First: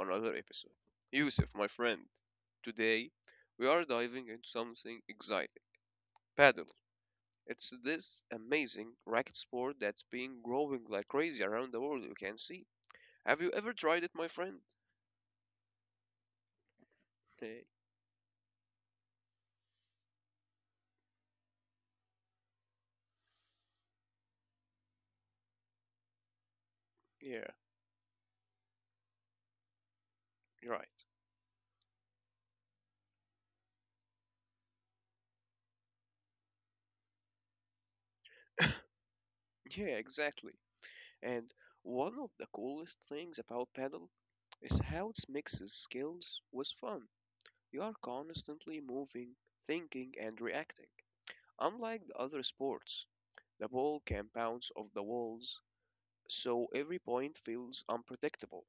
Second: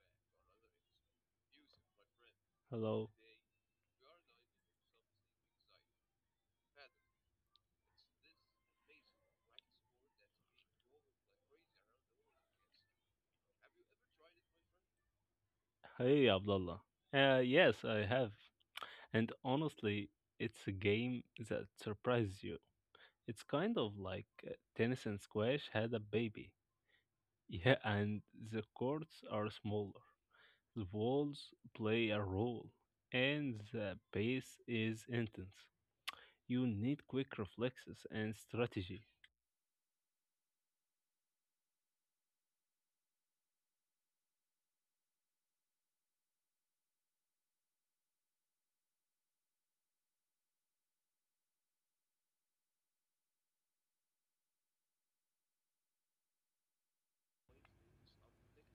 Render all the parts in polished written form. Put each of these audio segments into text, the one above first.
another episode. Yusuf, my friend, Hello. today we are diving into something exciting paddle. It's this amazing racket sport that's been growing like crazy around the world, you can see. Have you ever tried it, my friend? Hey, Abdullah. Uh, Eh, yes, I have. And honestly, it's a game that surprises you. It's kind of like tennis and squash had a baby. yeah, Yeah, and the courts are smaller. you're The right. walls play a role. And the pace is intense. You need quick reflexes and strategy. Yeah, exactly. And one of the coolest things about paddle is how it mixes skills with fun. You are constantly moving, thinking, and reacting. Unlike the other sports, the ball can bounce off the walls, so every point feels unpredictable.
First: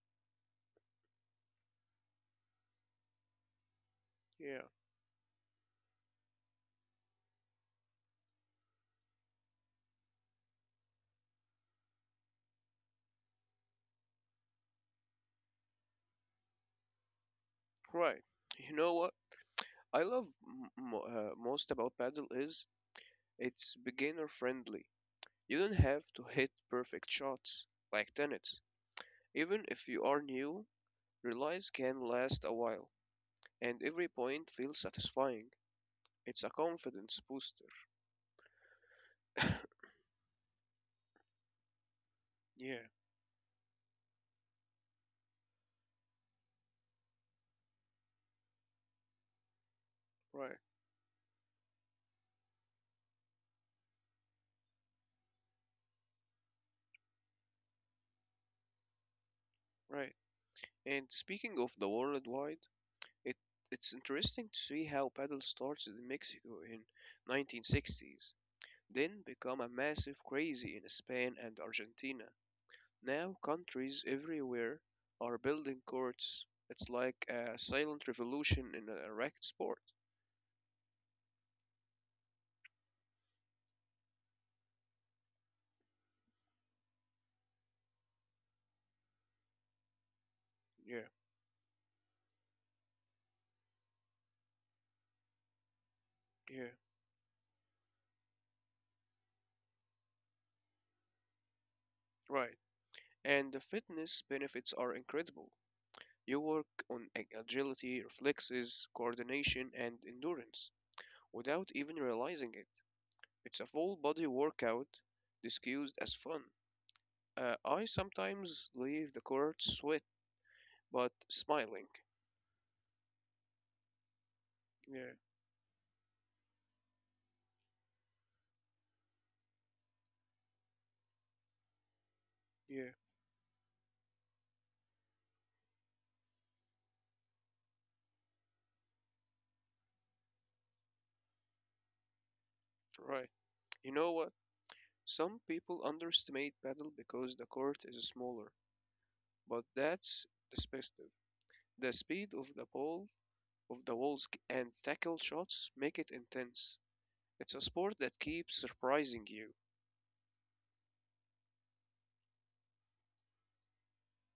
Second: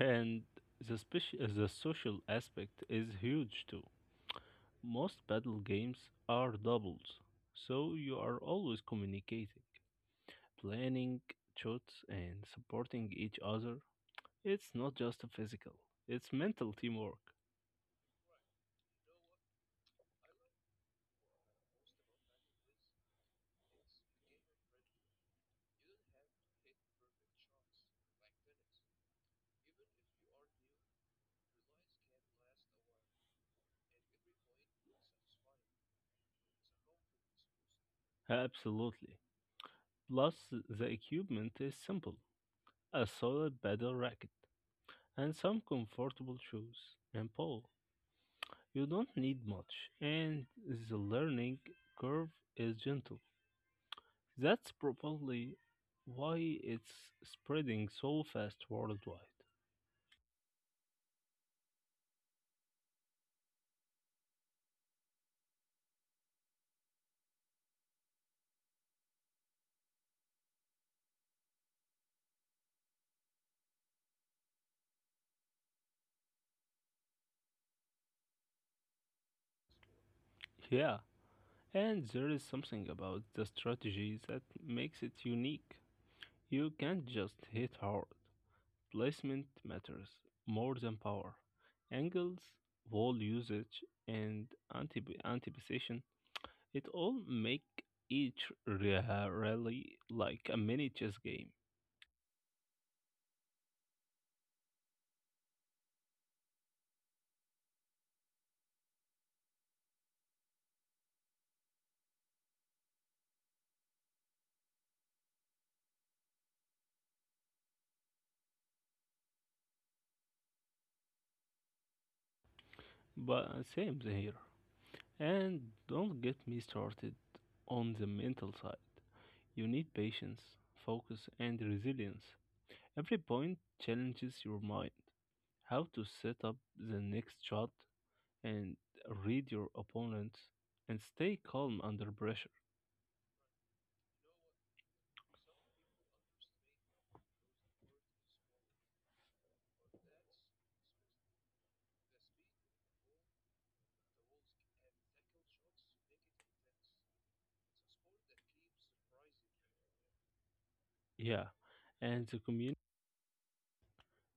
And the social aspect is huge too. Yeah, Most battle games are doubles, so you are always communicating, planning shots, and supporting each other. It's not just a physical, it's mental teamwork. right. You know what I love most about paddle is it's beginner friendly. You don't have to hit perfect shots like tennis. Even if you are new, relays can last a while, and every point feels satisfying. It's a confidence booster. Absolutely. Plus, the equipment is simple, Yeah, a solid battle racket and some comfortable shoes and pole. You don't need much, and right, the learning curve is gentle. That's probably why it's spreading so fast worldwide. right. And speaking of the worldwide It, it's interesting to see how paddle started in Mexico in 1960s, then become a massive craze in Spain and Argentina. Now countries everywhere are building courts. It's like a silent revolution in a racket sport. Yeah, and there is something about the strategy that makes it unique. You can't just hit hard. Placement matters more than Yeah, power. Angles, wall usage, and anticipation, yeah, it all make each rally like a mini chess game. right. And the fitness benefits are incredible. You work on agility, reflexes, coordination, and endurance without even realizing it. It's a full body workout disguised as fun. I sometimes leave the court sweat, but smiling. But same here. Yeah, And don't get me started on the mental side. You need patience, focus, and resilience. yeah, Every point challenges your mind. How to set up the next shot and read your opponent and stay calm under pressure. right. You know what? Some people underestimate paddle because the court is smaller, but that's perspective. The speed of the ball, of the walls, and tackle shots make it intense. It's a sport that keeps surprising you. Yeah, and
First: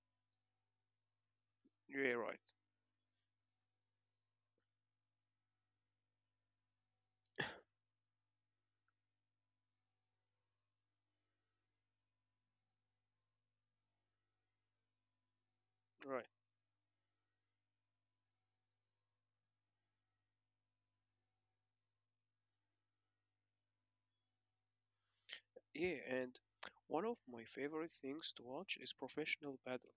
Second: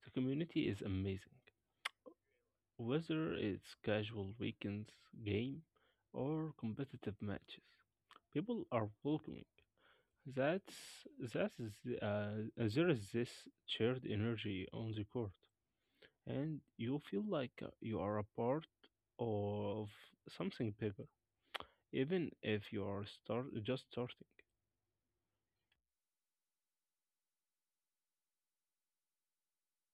the community is amazing. Yeah, Whether it's casual weekends game or competitive matches, people are welcoming. That's that is there is this shared energy on the court. right. And you feel like you are a part of something bigger, even if you are start just starting. Yeah, and one of my favorite things to watch is professional paddle.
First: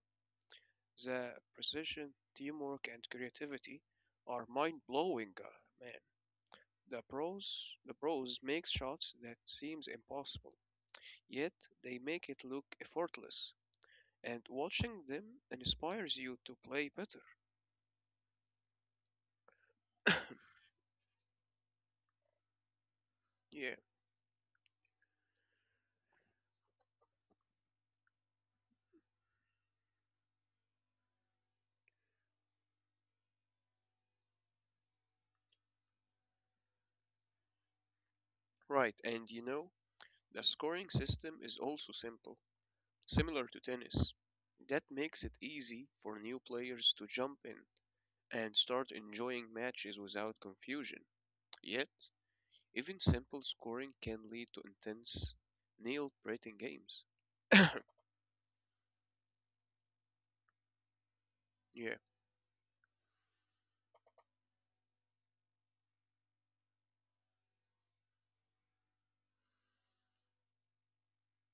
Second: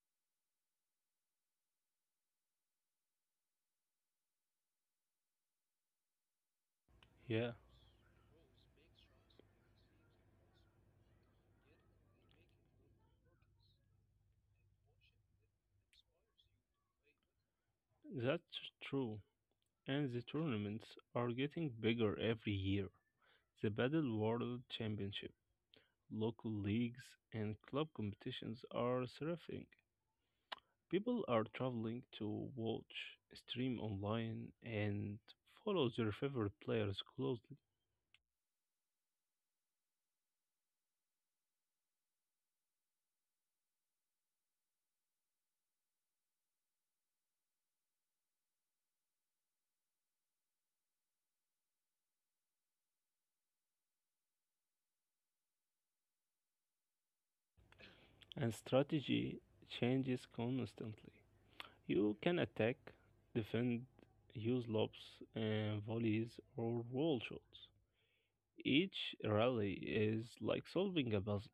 The precision, teamwork, and creativity are mind-blowing, man. Yeah, The pros make shots that seems impossible, yet they make it look effortless, and watching them inspires you to play better. that's true. And the tournaments are getting bigger every year. The Yeah, Battle World Championship, local leagues, and club competitions are thriving. People are traveling to watch, stream online, and follow their favorite players closely. right. And you know, the scoring system is also simple, similar to tennis. That makes it easy for new players to jump in and start enjoying matches without confusion. Yet, even simple scoring can lead to intense, nail-biting games. yeah, And strategy changes constantly. You can attack, defend, use lobs and volleys or wall shots. Each rally is like solving a puzzle.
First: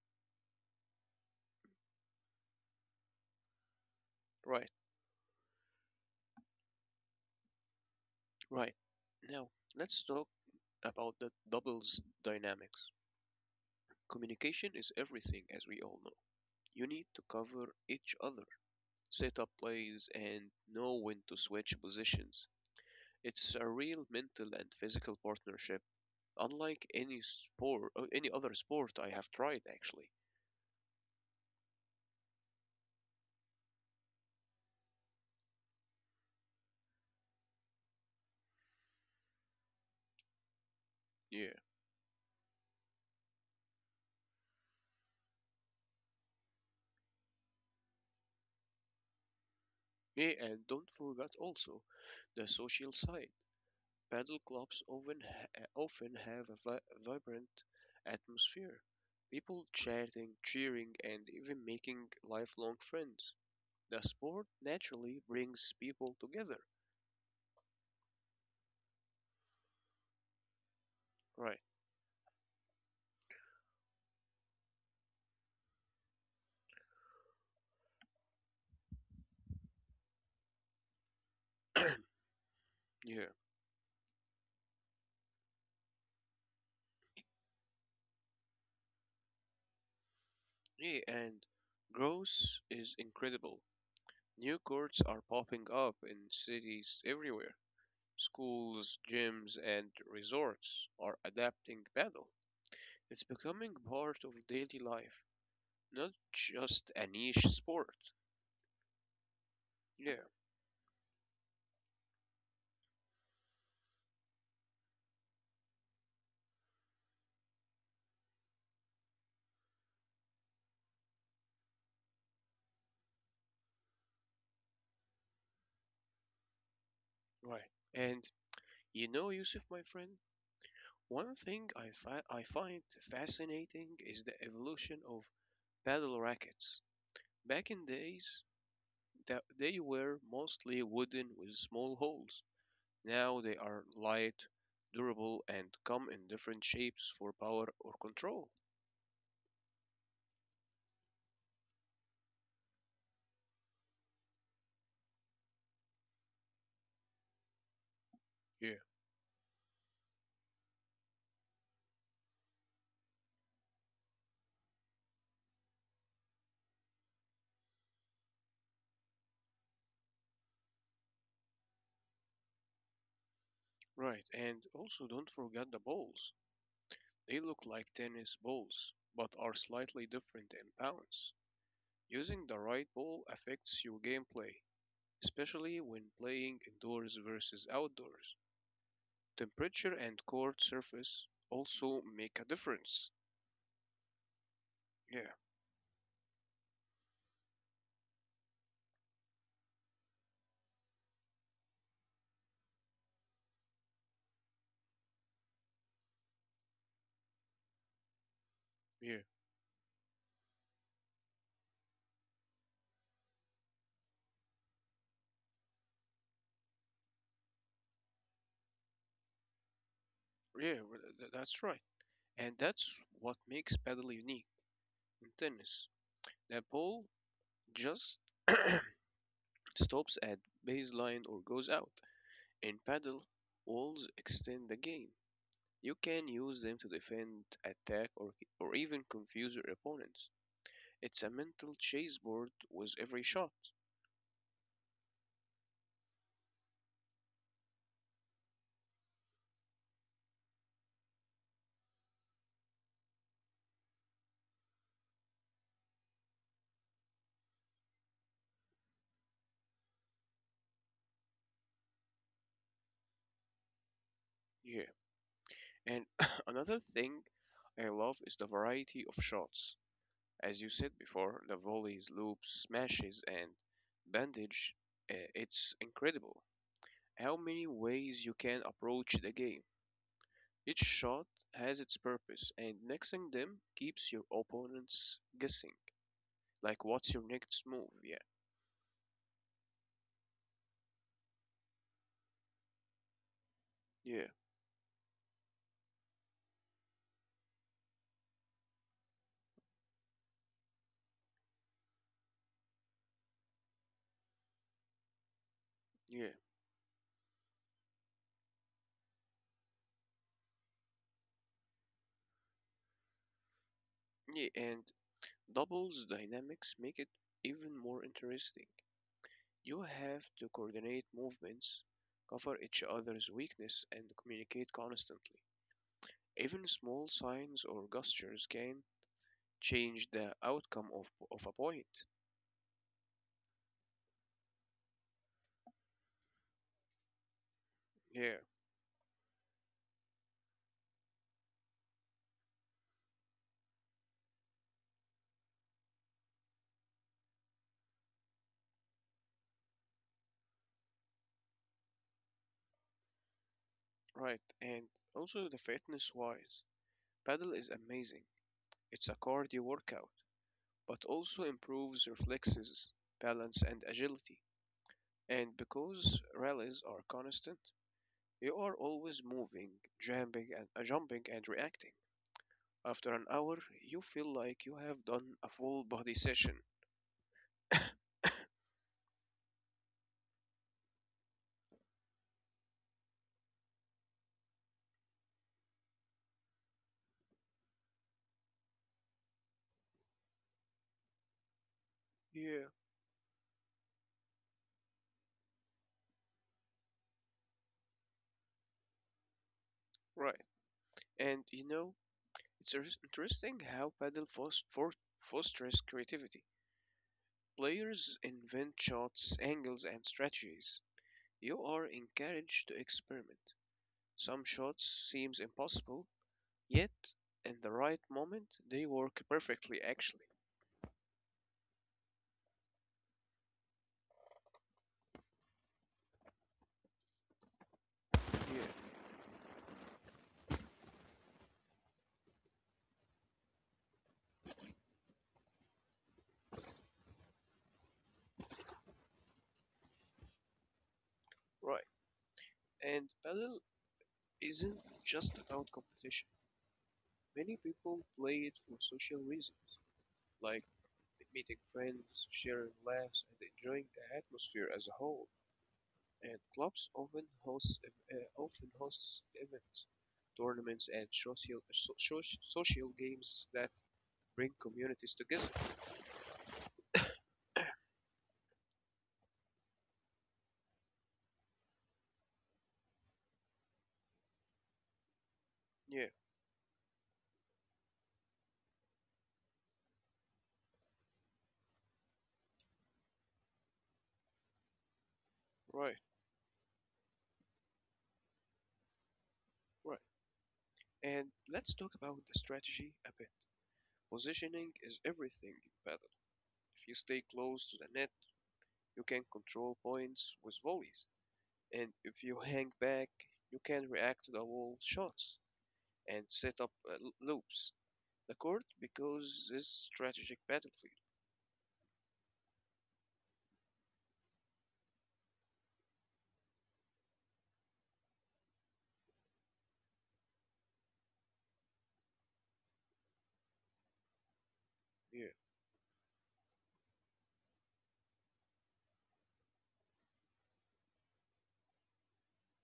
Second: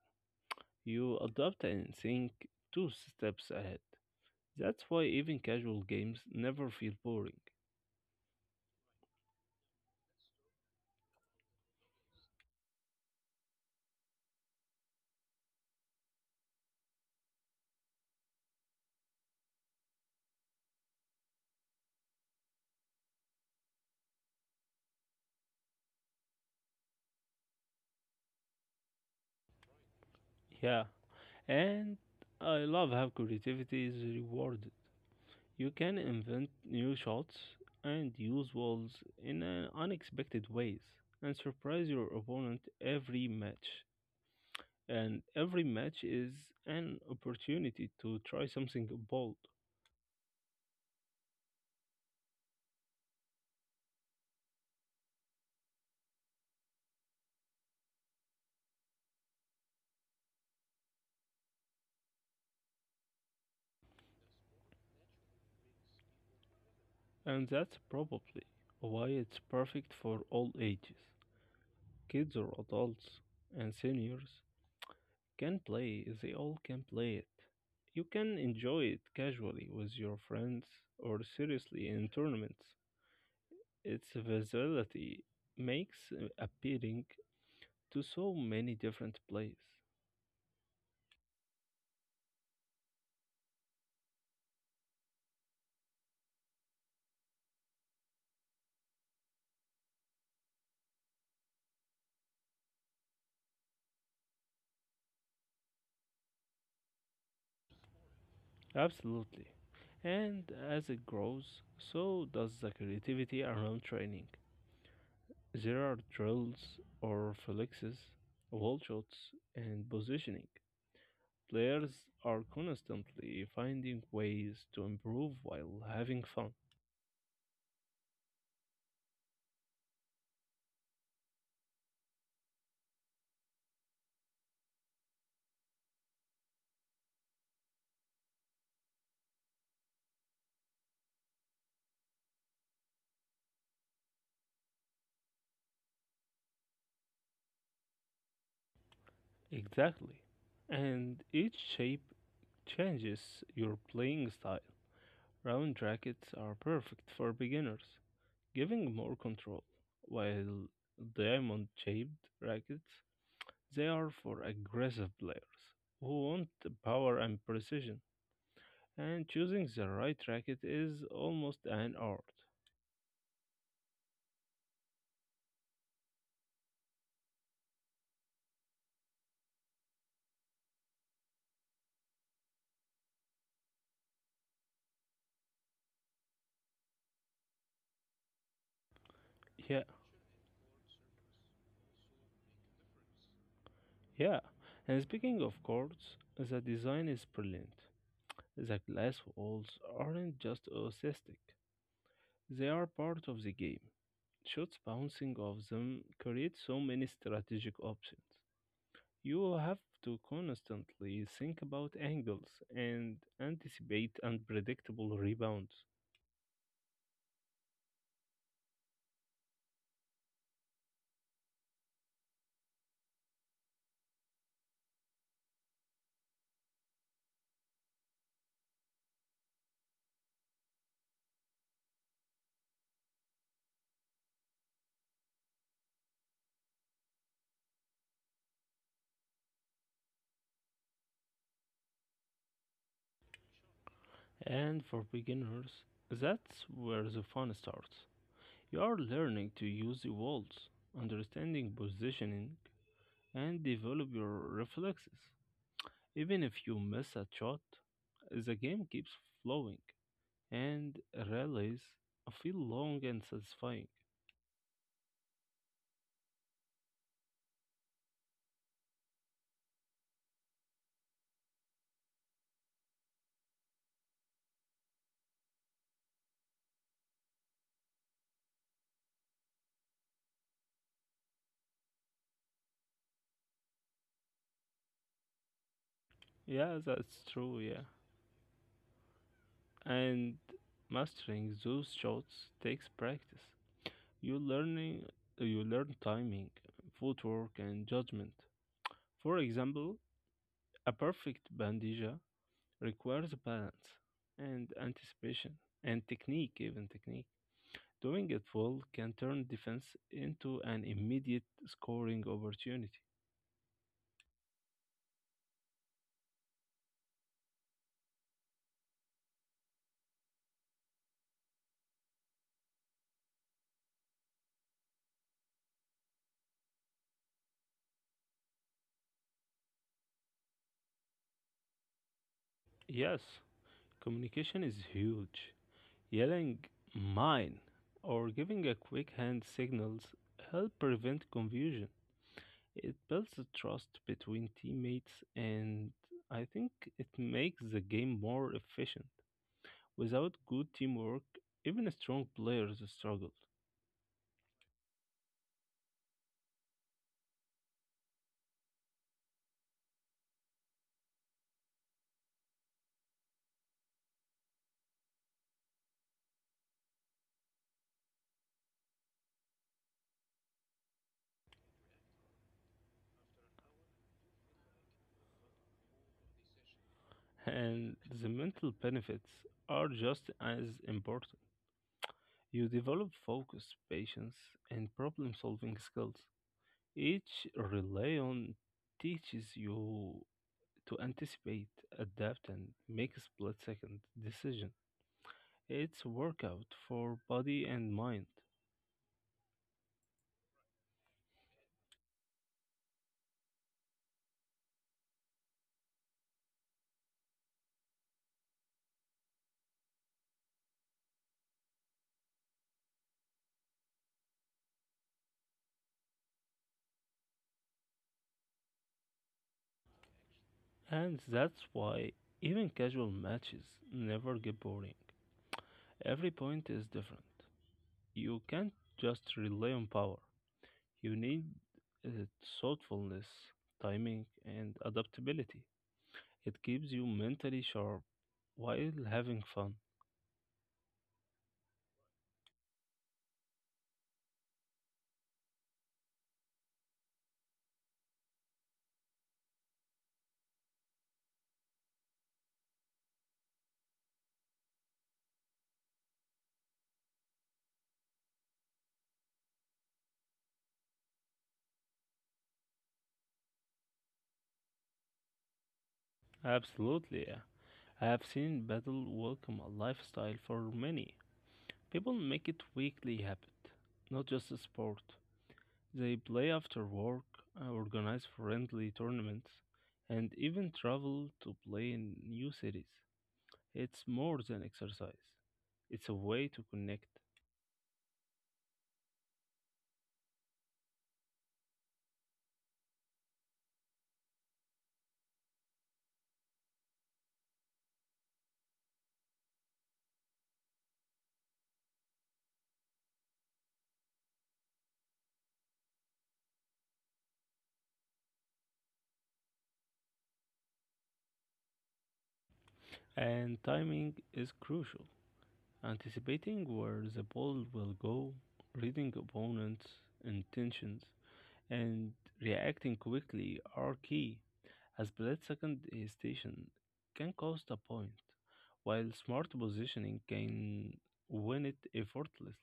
You adapt and think two steps ahead. right, That's why even casual games never feel boring. right. Now, let's talk about the doubles dynamics. Communication is everything, as we all know. You need to cover each other, set up plays, and know when to switch positions. It's a real mental and physical partnership, unlike any sport, any other sport I have tried actually. Yeah, and I love how creativity is rewarded. You can invent new shots and use walls in unexpected ways and Yeah. surprise your opponent every match. And every match is an opportunity to try something bold. Yeah, and don't forget also the social side. Paddle clubs often have a vibrant atmosphere, people chatting, cheering, and even making lifelong friends. The sport naturally brings people together. And that's probably why it's perfect for all ages. Right. Kids or adults and seniors they all can play it. You can enjoy it casually with your friends or seriously in tournaments. Yeah. Its versatility makes appealing to so many different players. Yeah, and growth is incredible. New courts are popping up in cities everywhere. Schools, gyms, and resorts are adapting paddle. It's becoming part of daily life, not just a niche sport. Absolutely. Yeah. And as it grows, so does the creativity around training. There are drills or flexes, wall shots, and positioning. Players are constantly finding ways to improve while having fun. Right. And you know, Yusuf, my friend, one thing I find fascinating is the evolution of paddle rackets. Back in days, that they were mostly wooden with small holes. Now they are light, durable, and come in different shapes for power or control. Exactly. And each shape changes your playing style. Round rackets are perfect for beginners, Yeah, giving more control, while diamond shaped rackets, they are for aggressive players who want the power and precision, and choosing the right racket is almost an art. right. And also, don't forget the balls. They look like tennis balls, but are slightly different in pounds. Using the right ball affects your gameplay especially when playing indoors versus outdoors. Yeah, Temperature and court surface also make a difference. yeah. And Yeah, speaking of courts, the design is brilliant. The glass walls aren't just aesthetic, they are part of the game. Shots bouncing off them create so many strategic options. yeah, You will have to constantly think about angles and anticipate unpredictable rebounds. well, that's right. And that's what makes paddle unique in tennis. The ball just stops at baseline or goes out. In paddle, walls extend the game. You can use them to defend, attack, or even confuse your opponents. It's a mental chessboard with every shot. And for beginners, that's where the fun starts. You are learning to use the walls, understanding positioning, and develop your reflexes. Even if you miss a shot, the game keeps flowing, and rallies feel long and satisfying. Yeah. And another thing I love is the variety of shots. As you said before, the volleys, loops, smashes, and bandage, it's incredible how many ways you can approach the game. Each shot has its purpose, and mixing them keeps your opponents guessing. Yeah, Like, what's your that's true, next yeah. move? Yeah, And mastering those shots takes practice. yeah, You learning you learn timing, footwork and judgment. For example, a perfect bandija requires balance and anticipation and yeah, technique, even technique. Doing it well can turn defense into an immediate scoring opportunity. yeah. And doubles dynamics make it even more interesting. You have to coordinate movements, cover each other's weakness, and communicate constantly. Even small signs or gestures can change the outcome of a point. Yes, communication is huge. Yelling mine or Yeah, giving a quick hand signals help prevent confusion. It builds the trust between teammates and I think it makes the game more efficient. Without good teamwork, even strong players struggle, right. And also the fitness wise, paddle is amazing. It's a cardio workout, but also improves reflexes, balance, and agility. And because rallies are constant, you are always moving, jumping, and jumping and reacting. After an hour, you feel like you have done a full body session. and the mental benefits are just as important. You develop focus, patience, and problem solving skills. Each relay teaches you to anticipate, adapt, Yeah, and make split second decision. It's workout for body and mind. right. And you know, it's interesting how Paddle fosters creativity. Players invent shots, angles, and strategies. You are encouraged to experiment. Some shots seems impossible, yet in the right moment they work perfectly actually. And that's why even casual matches never get boring. Every point is different. You can't Yeah, just rely on power. You need uh, thoughtfulness, timing, and adaptability. It keeps you mentally sharp while having fun. right. And paddle isn't just about competition. Many people play it for social reasons, like meeting friends, sharing laughs, and enjoying the atmosphere as a whole. And clubs often hosts events, tournaments, and social social games that bring communities together. Absolutely, yeah. I have seen battle welcome a lifestyle for many. People make it weekly habit, not just a sport. Yeah, They play after work, organize friendly tournaments, and even travel to play in new cities. It's more than exercise, right, it's a way to connect. right. And let's talk about the strategy a bit. Positioning is everything in paddle. If you stay close to the net, you can control points with volleys. And if you hang back, you can react to the wall shots and set up loops. The court because this strategic battlefield. And timing is crucial. Anticipating where the ball will go, reading opponents' intentions, and reacting quickly are key, as Yeah, split second hesitation can cost a point, while smart positioning can win it effortlessly.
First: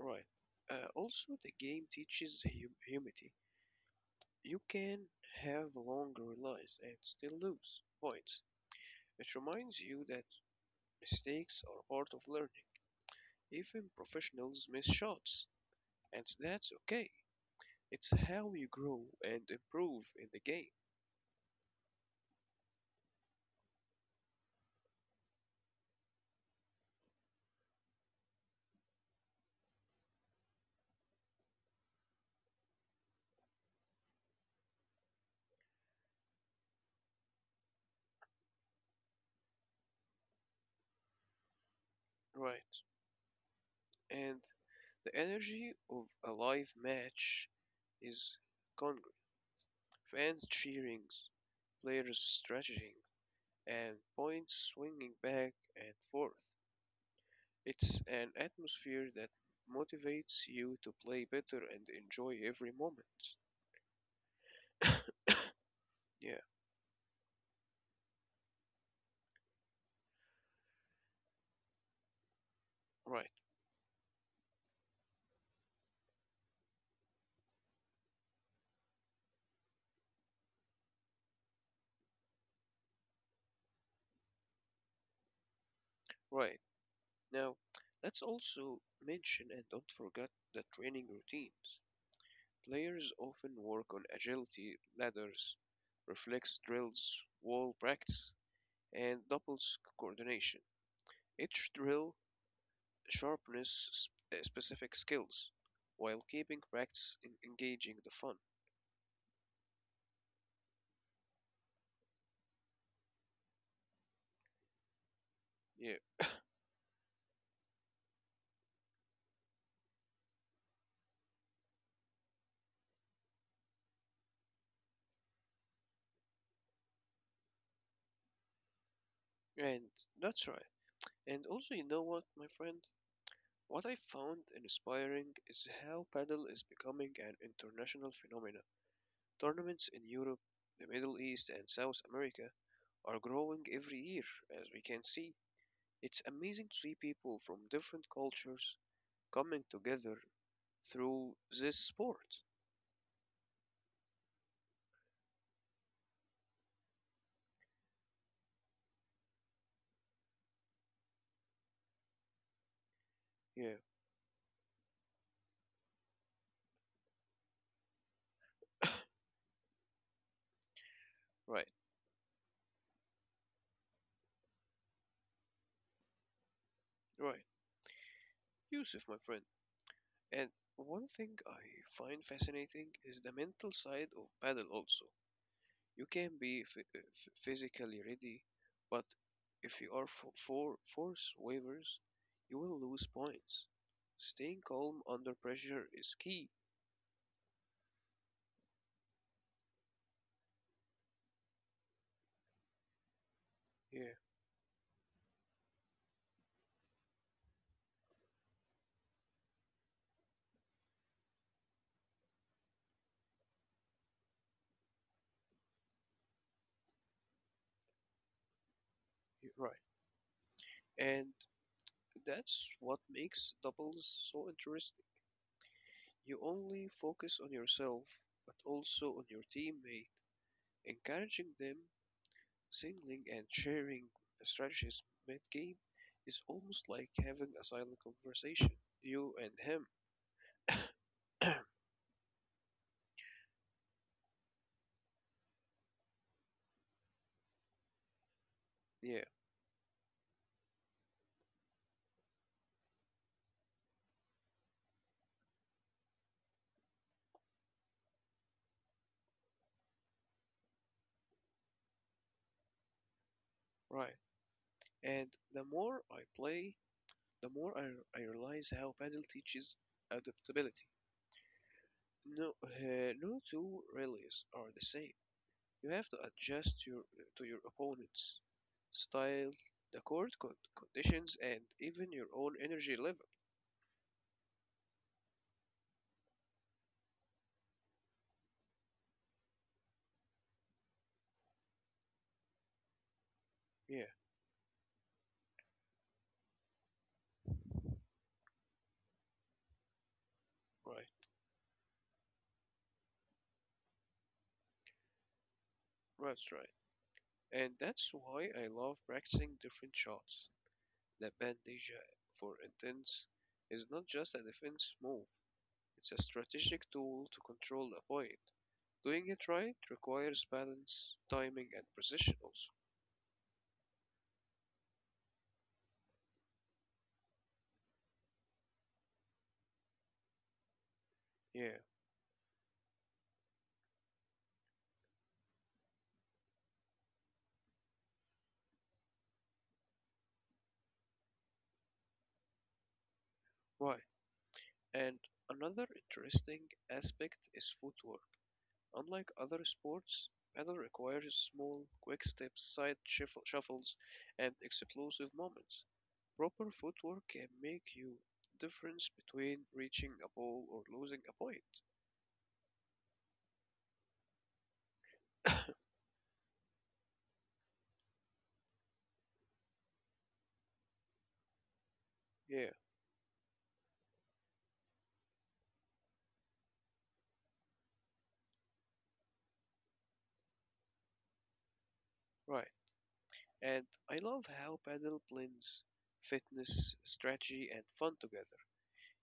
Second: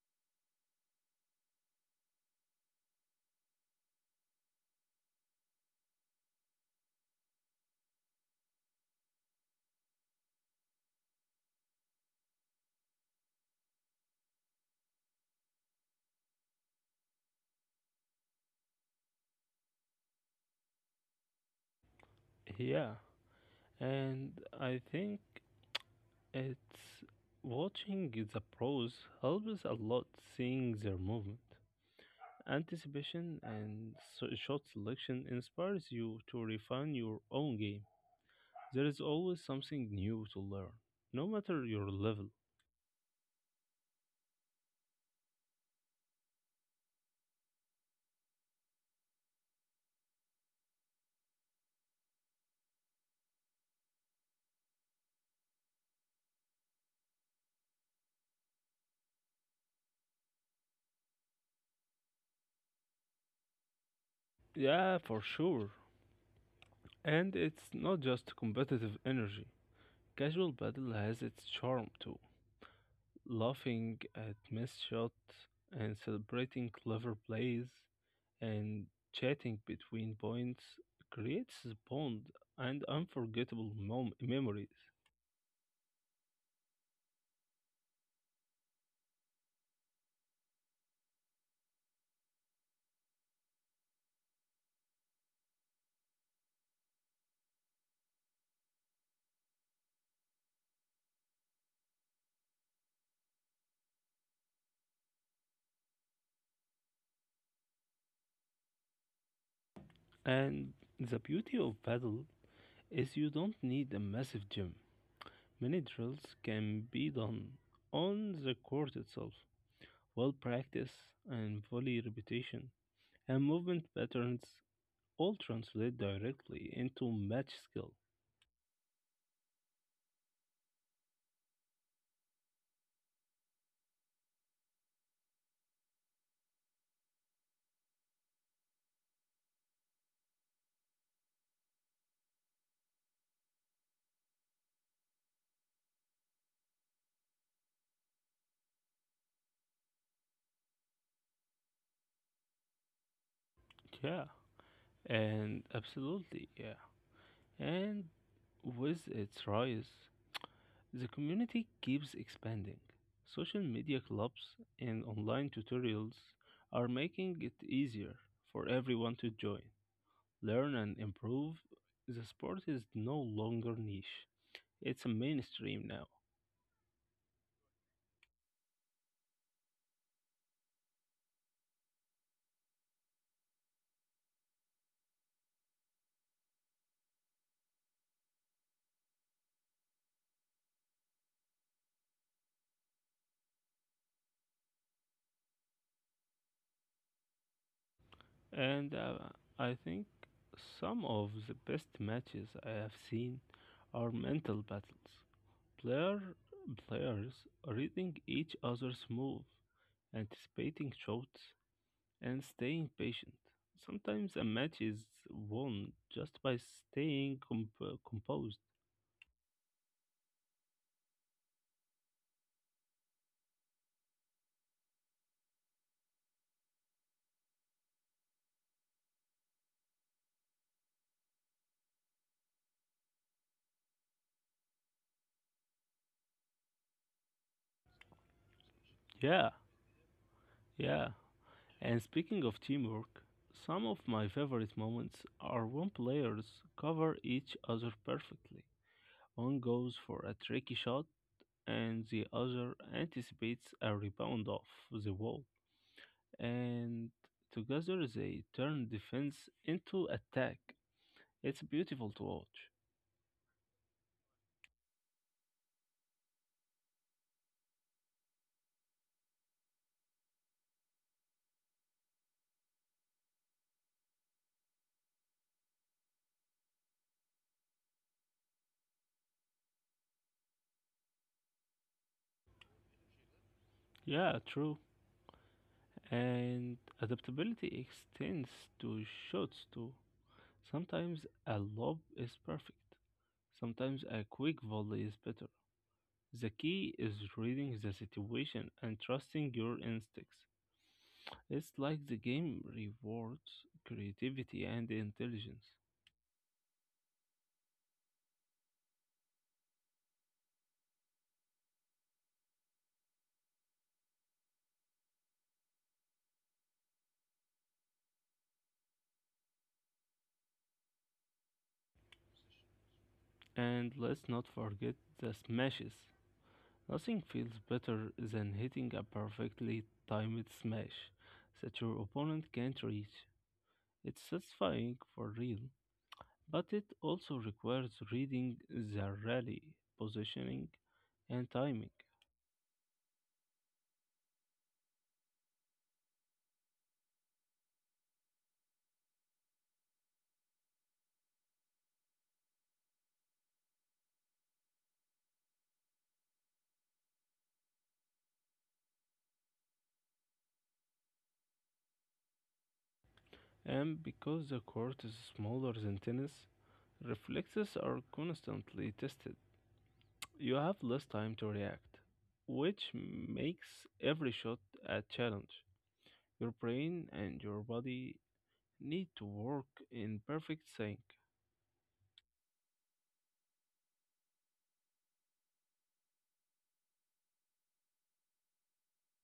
right. Also, the game teaches humility. You can have long relays and still lose points. It reminds you that mistakes are part of learning. Even professionals miss shots, and that's okay. It's how you grow and improve in the game. Yeah, and I think it's watching the pros helps a lot seeing their movement. Anticipation and shot selection inspires you to refine your own game. There is always something new to learn, no matter your level. Right. And the energy of a live match is congruent. Fans cheering, players strategizing, and points swinging back and forth. It's an atmosphere that motivates you to play better and enjoy every moment. Yeah, for sure. Yeah, And it's not just competitive energy. Casual battle has its charm too. right, Laughing at missed shots and celebrating clever plays and chatting between points creates a bond and unforgettable memories. right. Now, let's also mention and don't forget the training routines. Players often work on agility, ladders, reflex drills, wall practice, and doubles coordination. Each drill sharpens specific skills while keeping practice in engaging the fun. And the beauty of paddle is you don't need a massive gym. Many Yeah, drills can be done on the court itself. Well practice and volley repetition and movement patterns all translate directly into match skill. and that's right. And also, you know what, my friend? What I found inspiring is how paddle is becoming an international phenomenon. Tournaments in Europe, the Middle East, and South America are growing every year, as we can see. It's amazing to see people from different cultures coming together through this sport. Yeah. And absolutely, yeah. And with its rise, the community keeps expanding. Social Yeah, media clubs and online tutorials are making it easier for everyone to join, learn, and improve. right, The sport is no longer niche, it's a mainstream now. right. Yusuf, my friend. And one thing I find fascinating is the mental side of paddle also. You can be physically ready, but if you are for force waivers, you will lose points. Staying calm under pressure is key. And I think some of the best matches I have seen are Yeah, mental battles. Player, players reading each other's move, anticipating shots, and staying patient. Sometimes a match is won just by staying composed. you're right. And that's what makes doubles so interesting. You only focus on yourself, but also on your teammate, encouraging them, singling, and sharing strategies mid game is almost like having a silent conversation, you Yeah, and him. yeah. And speaking of teamwork, some of my favorite moments are when players cover each other perfectly. Yeah, One goes for a tricky shot, and the other anticipates a rebound off the wall. And together they turn defense into attack. It's beautiful to watch. right. And the more I play, the more I realize how Paddle teaches adaptability. No two rallies are the same. You have to adjust to your opponent's style, the court conditions, and even your own energy level. Yeah, true. And adaptability extends to shots too. Sometimes a lob is perfect, Yeah, sometimes a quick volley is better. The key is reading the situation and trusting your instincts. right. It's like the game rewards creativity and intelligence. That's right. And that's why I love practicing different shots. The bandage for intense is not just a defense move, it's a strategic tool to control the point. Doing it right requires balance, timing, and precision also. And let's not forget the smashes. Nothing feels better than hitting a perfectly timed smash Yeah, that your opponent can't reach. It's satisfying for real, but it also requires reading the rally, positioning, and timing. right. And another interesting aspect is footwork. Unlike other sports, paddle requires small, quick steps, side shuffles, and explosive moments. Proper footwork can make you difference between reaching a ball or losing a point. And because the court is smaller than tennis, reflexes are constantly tested. You have less time to react, Yeah, which makes every shot a challenge. Your brain and your body need to work in perfect sync, right. And I love how paddle blends fitness, strategy, and fun together.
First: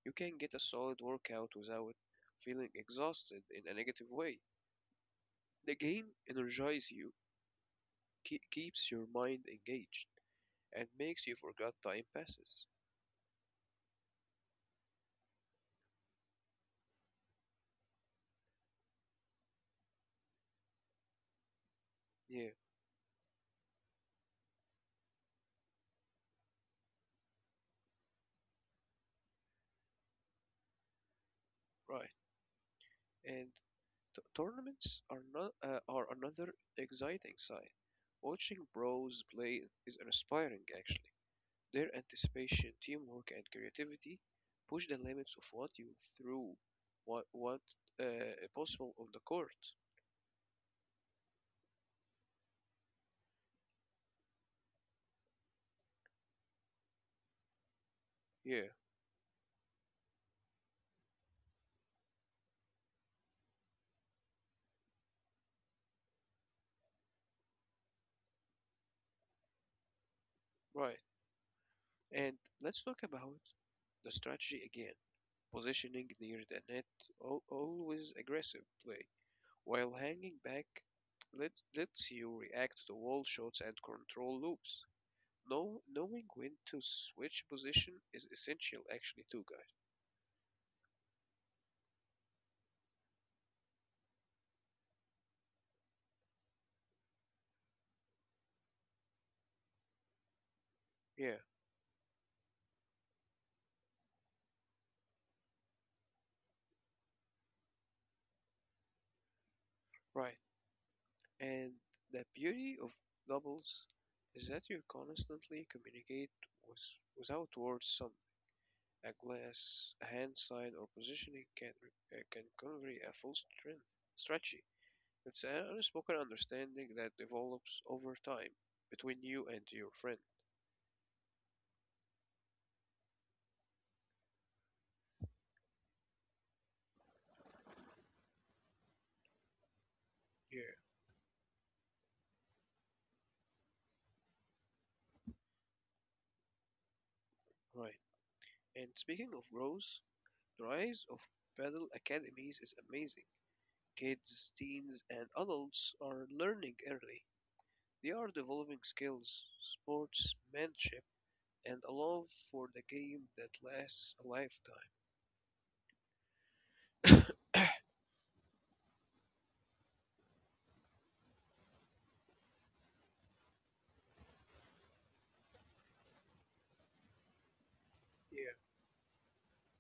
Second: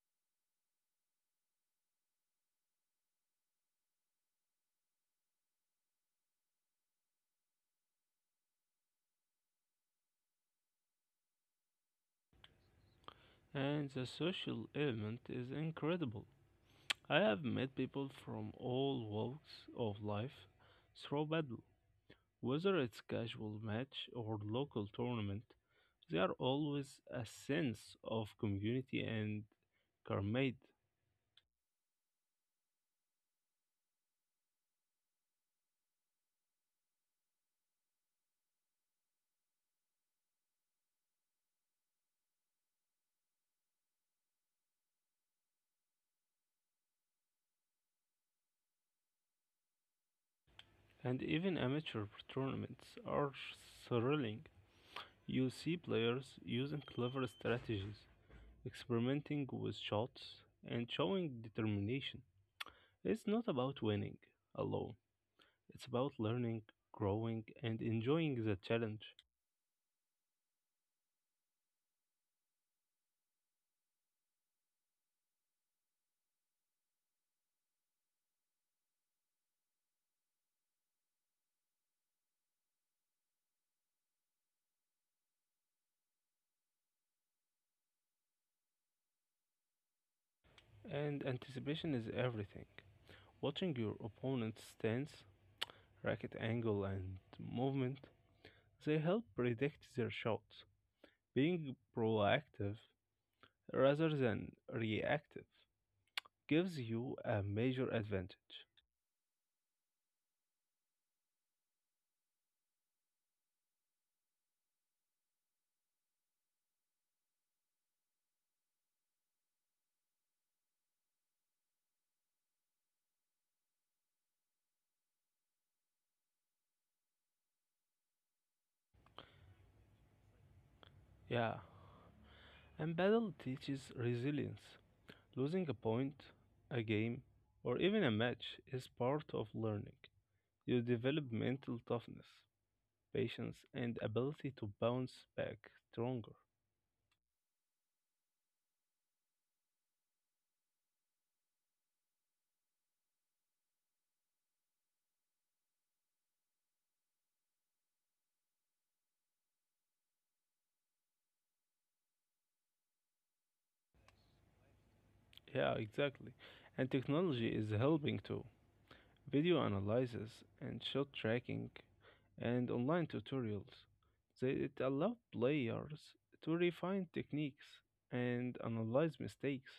You can get a solid workout without feeling exhausted in a negative way. The game energizes you, keeps your mind engaged, and makes you forget time passes. and the social element is incredible. I have met people from all walks of life through battle, Yeah, whether it's casual match or local tournament. There always a sense of community and camaraderie. right. And tournaments are not are another exciting side. Watching bros play is inspiring, actually. Their anticipation, teamwork, and creativity push the limits of what you threw, what possible on the court. And even amateur tournaments are thrilling. You see players using clever strategies, Yeah, experimenting with shots, and showing determination. It's not about winning alone, it's about learning, growing, and enjoying the challenge. right. And let's talk about the strategy again. Positioning near the net, always aggressive play. While hanging back, lets you react to wall shots and control loops. Knowing when to switch position is essential, actually, too, guys. And anticipation is everything. Watching your opponent's stance, racket angle, and movement, they help predict their shots. Yeah, Being proactive rather than reactive gives you a major advantage. right. And the beauty of doubles is that you constantly communicate with, without words. Some A glass hand sign or positioning can convey a full strength strategy. It's an unspoken understanding that develops over time between you and your friend. Yeah, and battle teaches resilience. Losing a point, a game, or even a match is part of learning. Yeah, You develop mental toughness, patience, and ability to bounce back stronger. right. And speaking of growth, the rise of paddle academies is amazing. Kids, teens, and adults are learning early. They are developing skills, sportsmanship, and a love for the game that lasts a lifetime. Yeah, exactly. And technology is helping too. Video analysis, and shot tracking, and online tutorials. They, it allowed players to refine techniques Yeah. and analyze mistakes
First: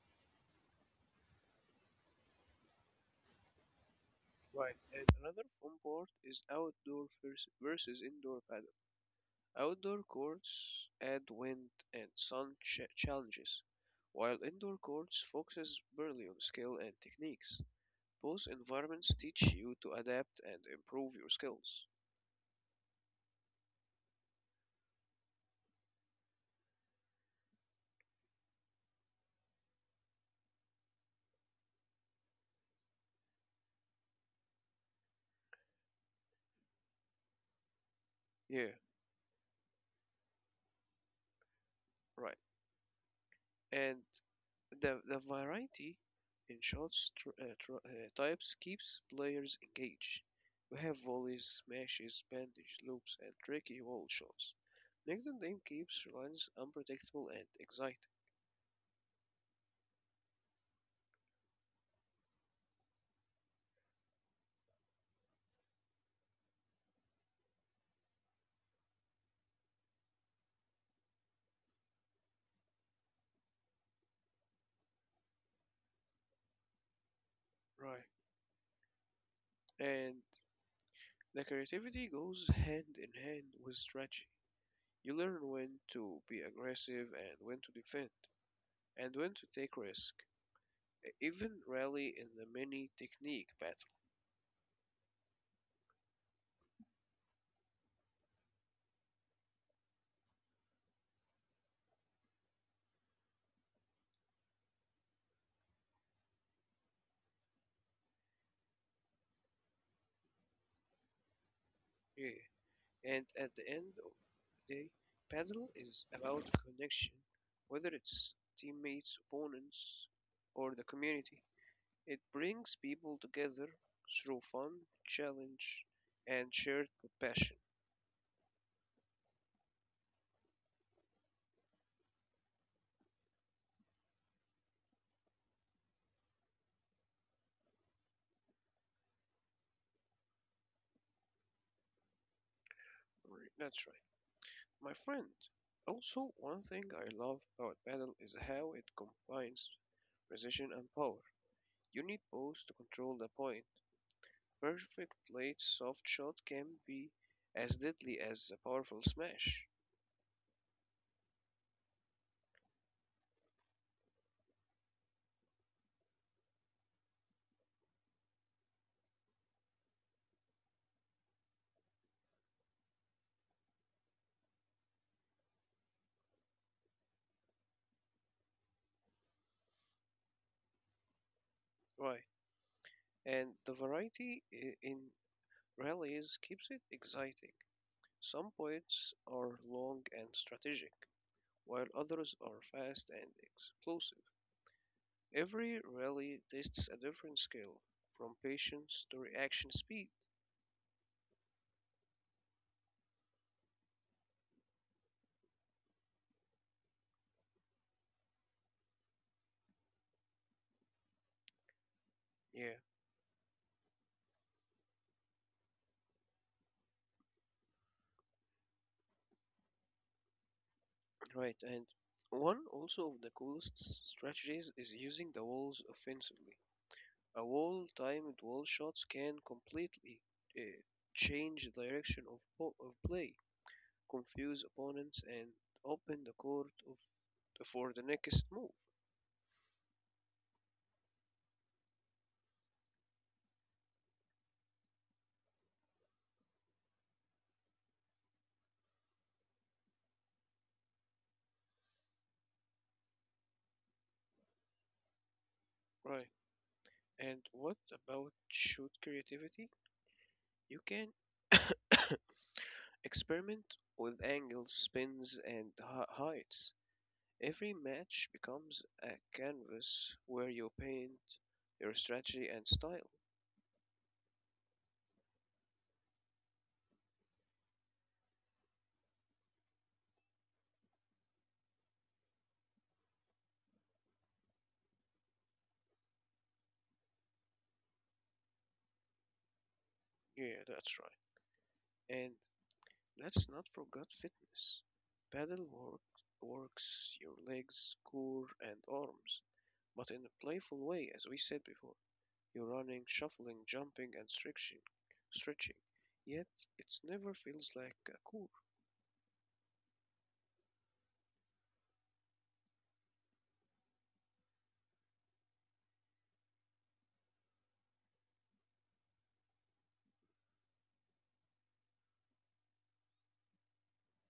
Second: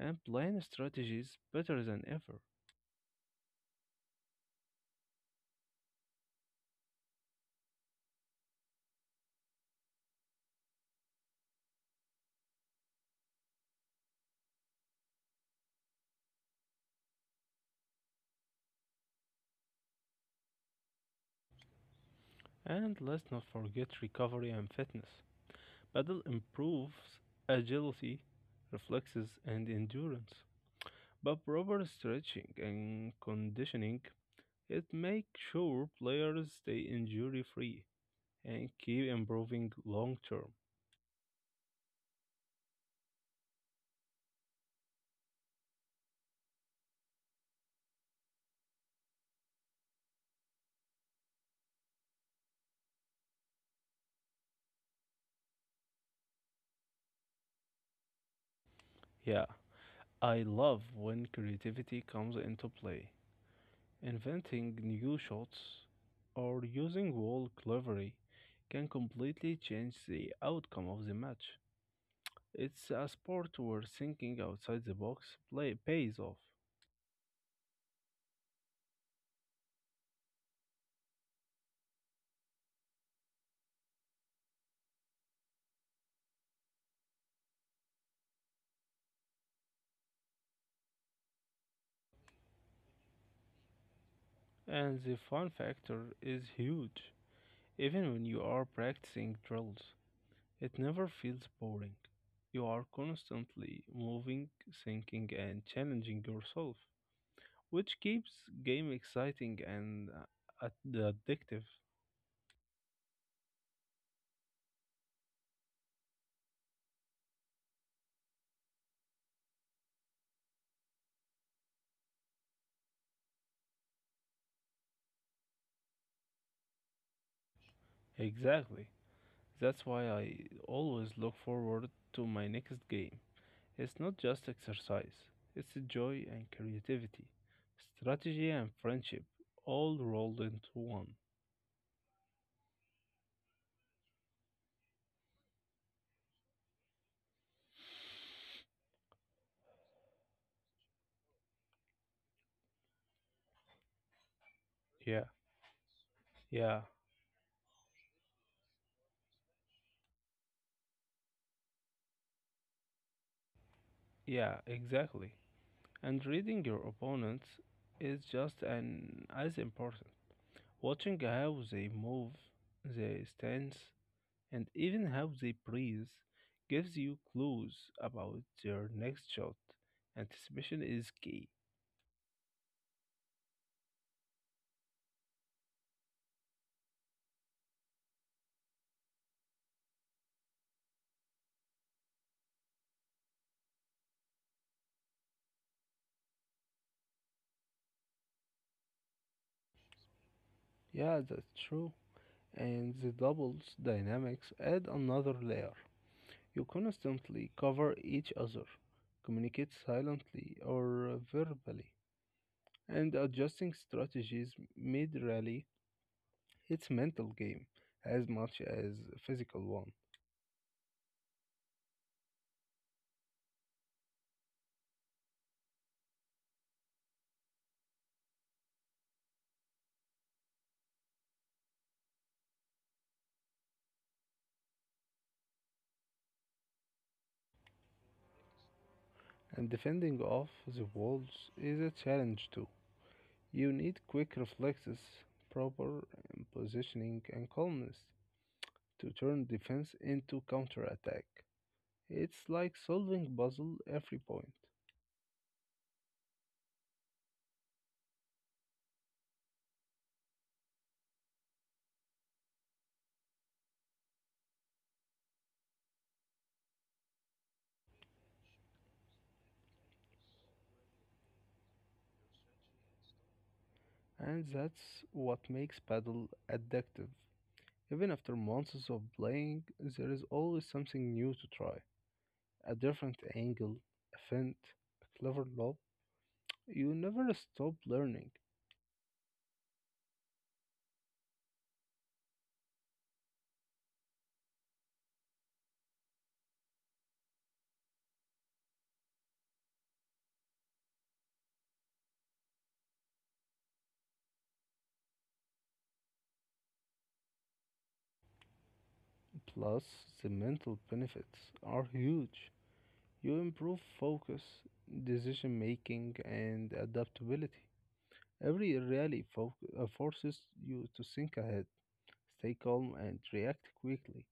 and plan strategies better than ever. Right, and another fun part is outdoor versus indoor paddle. Outdoor courts add wind and sun challenges, while indoor courts focuses purely on skill and techniques. Both environments teach you to adapt and improve your skills. And let's not forget recovery and fitness. Paddle improves agility, reflexes, and endurance. But proper stretching and conditioning it makes sure players stay injury free and Yeah, keep improving long term. right. And the variety in shots types keeps players engaged. We have volleys, smashes, bandage loops, and tricky wall shots. Make the game keeps runs unpredictable and exciting. Yeah, I love when creativity comes into play. Inventing new shots or using wall clevery can completely change the outcome of the match. It's a sport where thinking outside the box play pays off, Right. And the creativity goes hand in hand with strategy. You learn when to be aggressive and when to defend, and when to take risk. Even rally in the mini technique battle. and the fun factor is huge, even when you are practicing drills. It never feels boring. You are constantly moving, thinking, and challenging yourself, which keeps game exciting and addictive. Yeah. And at the end today, Padel is about connection, whether it's teammates, opponents, or the community. It brings people together through fun, challenge, and shared passion. Exactly. That's why I always look forward to my next game. It's not just exercise, it's joy and creativity, strategy and friendship, all rolled into one. Right. That's right, my friend. Also, one thing I love about paddle is how it combines precision and power. You need both to control the point. Perfect Yeah, late soft shot can yeah, be as deadly as a powerful smash. yeah, exactly. And reading your opponents is just an, as important. Watching how they move, their stance, and even how they breathe gives you clues about their next shot. Anticipation is key. Right. And the variety in rallies keeps it exciting. Some points are long and strategic, while others are fast and explosive. Every rally tests a different skill, from patience to reaction speed. Yeah, that's true. And the doubles dynamics add another layer. You constantly cover each other, communicate silently or verbally, Yeah, and adjusting strategies mid rally. It's a mental game as much as a physical one, right, and one also of the coolest strategies is using the walls offensively. A wall timed wall shots can completely uh, change the direction of play, confuse opponents, and open the court of for the next move. and defending off the walls is a challenge too. You need quick reflexes, proper positioning, and calmness to turn defense into counterattack. It's like solving puzzle every point, Right. And what about shoot creativity? You can experiment with angles, spins, and heights. Every match becomes a canvas where you paint your strategy and style. and that's what makes paddle addictive. Even after months of playing, there is always something new to try. A different angle, a feint, a clever lob, you never stop learning. Yeah, that's right. And let's not forget fitness. Paddle work, Works your legs, core, and arms, but in a playful way, as we said before. You're running, shuffling, jumping, and stretching. Yet it never feels like a chore. Plus, the mental benefits are huge. You improve focus, decision making, and adaptability. Every rally forces you to think ahead, stay calm, and react quickly.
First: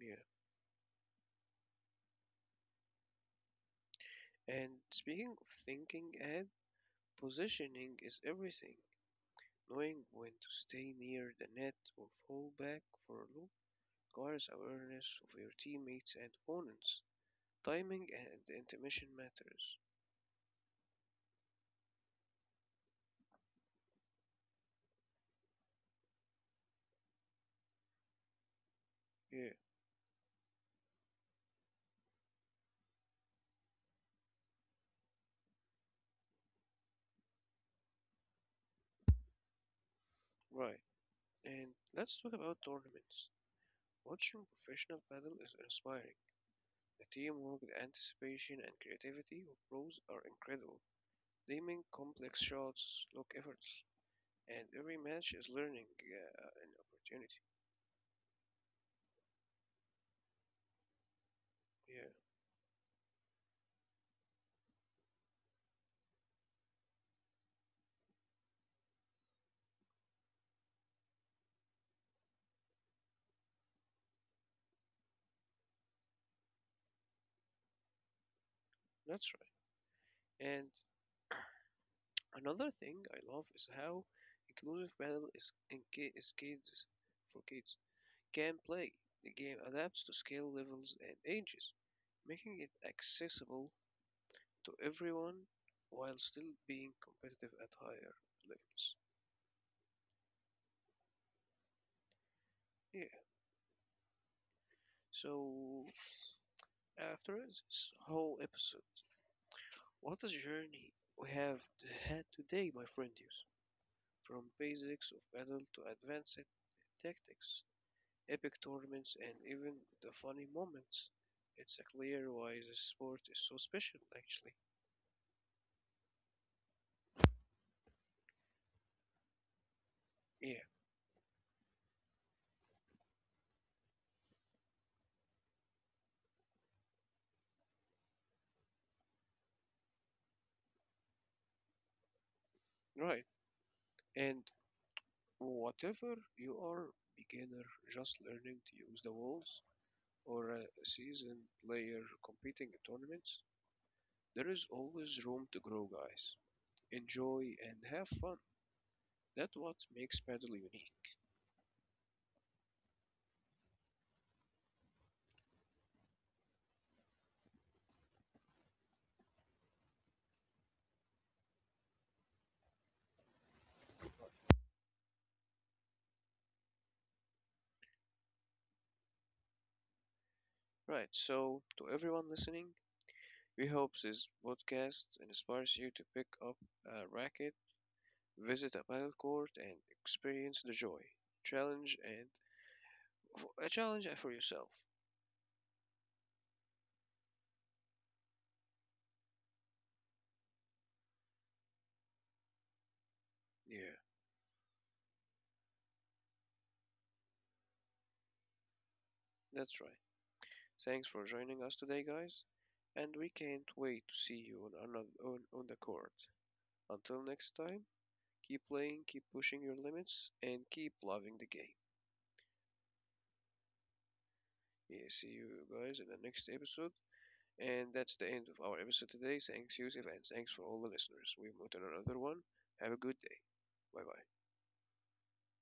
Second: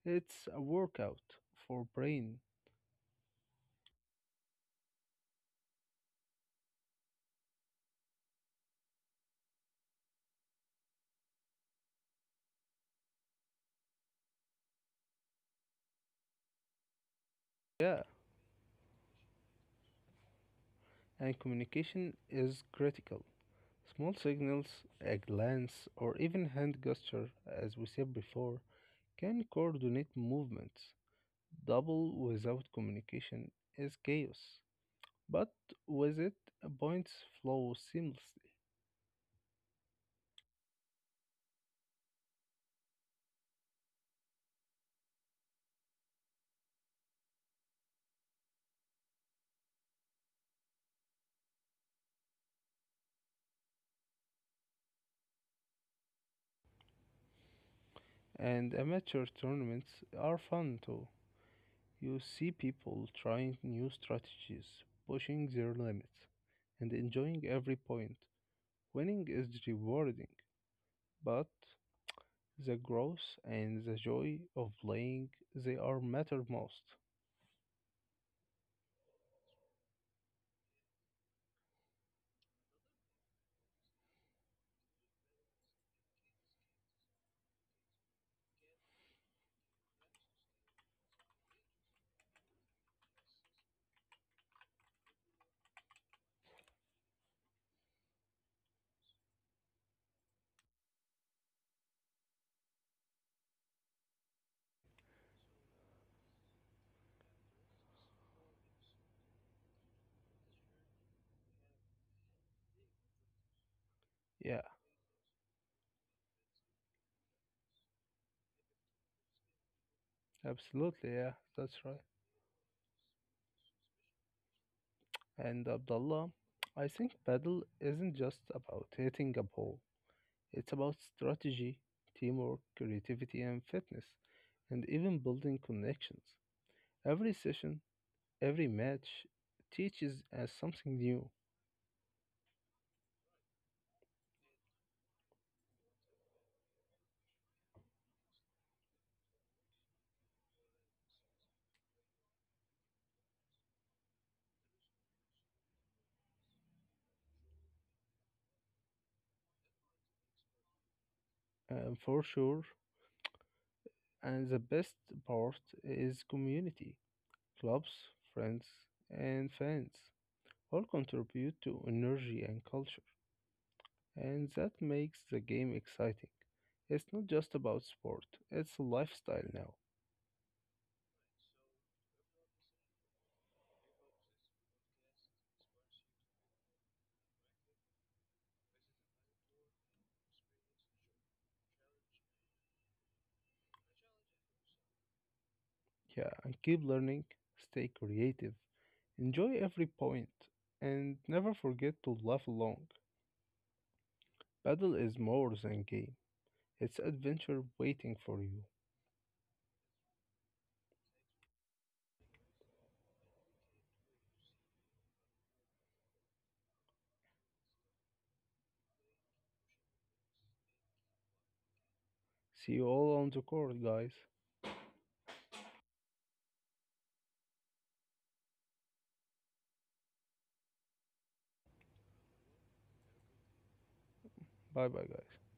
Yeah. It's a workout for brain. And speaking of thinking ahead, positioning is everything. Knowing when to stay near the net or fall back for a loop requires awareness of your teammates and opponents. Yeah, Timing and intermission matters. and communication is critical. Small signals, a glance, or even hand gesture, as we said before, can Yeah, coordinate movements. Double without communication is chaos, but with it, points flow seamlessly. right. And let's talk about tournaments. Watching professional paddle is inspiring. The teamwork, the anticipation, and creativity of pros are incredible. They make complex shots look effortless, and every match is learning an opportunity. And amateur tournaments are fun too. Yeah, You see people trying new strategies, pushing their limits, and enjoying every point. Winning is rewarding, but the growth and the joy of playing they are matter most. that's right. And another thing I love is how inclusive battle is is kids for kids can play. The game adapts to skill levels and ages, making it accessible to everyone while still being competitive at higher levels. Yeah. So after this whole episode, what a journey we have had today, my friendies. From Yeah, basics of battle to advanced tactics, epic tournaments, and even the funny moments. absolutely, yeah, that's It's a right. clear why this sport is so special, actually. And Abdullah, I think paddle isn't just about hitting a ball, Yeah, it's about strategy, teamwork, creativity, and fitness, and even building connections. Every session, every match teaches us something new, right. And whatever you are, beginner just learning to use the walls, or a seasoned player competing in tournaments, there is always room to grow, guys. Enjoy and have fun. That's what makes Paddle unique. For sure. And the best part is community, clubs, friends, and fans all contribute to energy and culture. And that makes the game exciting. It's not just about sport, it's a lifestyle now. Right, so to everyone listening, we hope this podcast inspires you to pick up a racket, visit a paddle court, and experience the joy, challenge, and a challenge for yourself. Yeah, and keep learning, stay creative, enjoy every point, and never forget to laugh along. Yeah, Paddle is more than game, it's adventure waiting for you. that's right. Thanks for joining us today, guys, and we can't wait to see you on on the court. Until next time, keep playing, keep pushing your limits, and keep loving the game. See you all on the court, guys. Yeah, see you guys in the next episode. And that's the end of our episode today. Thanks, Yusuf, and thanks for all the listeners. We've moved on another one. Have a good day. Bye bye. Bye bye, guys.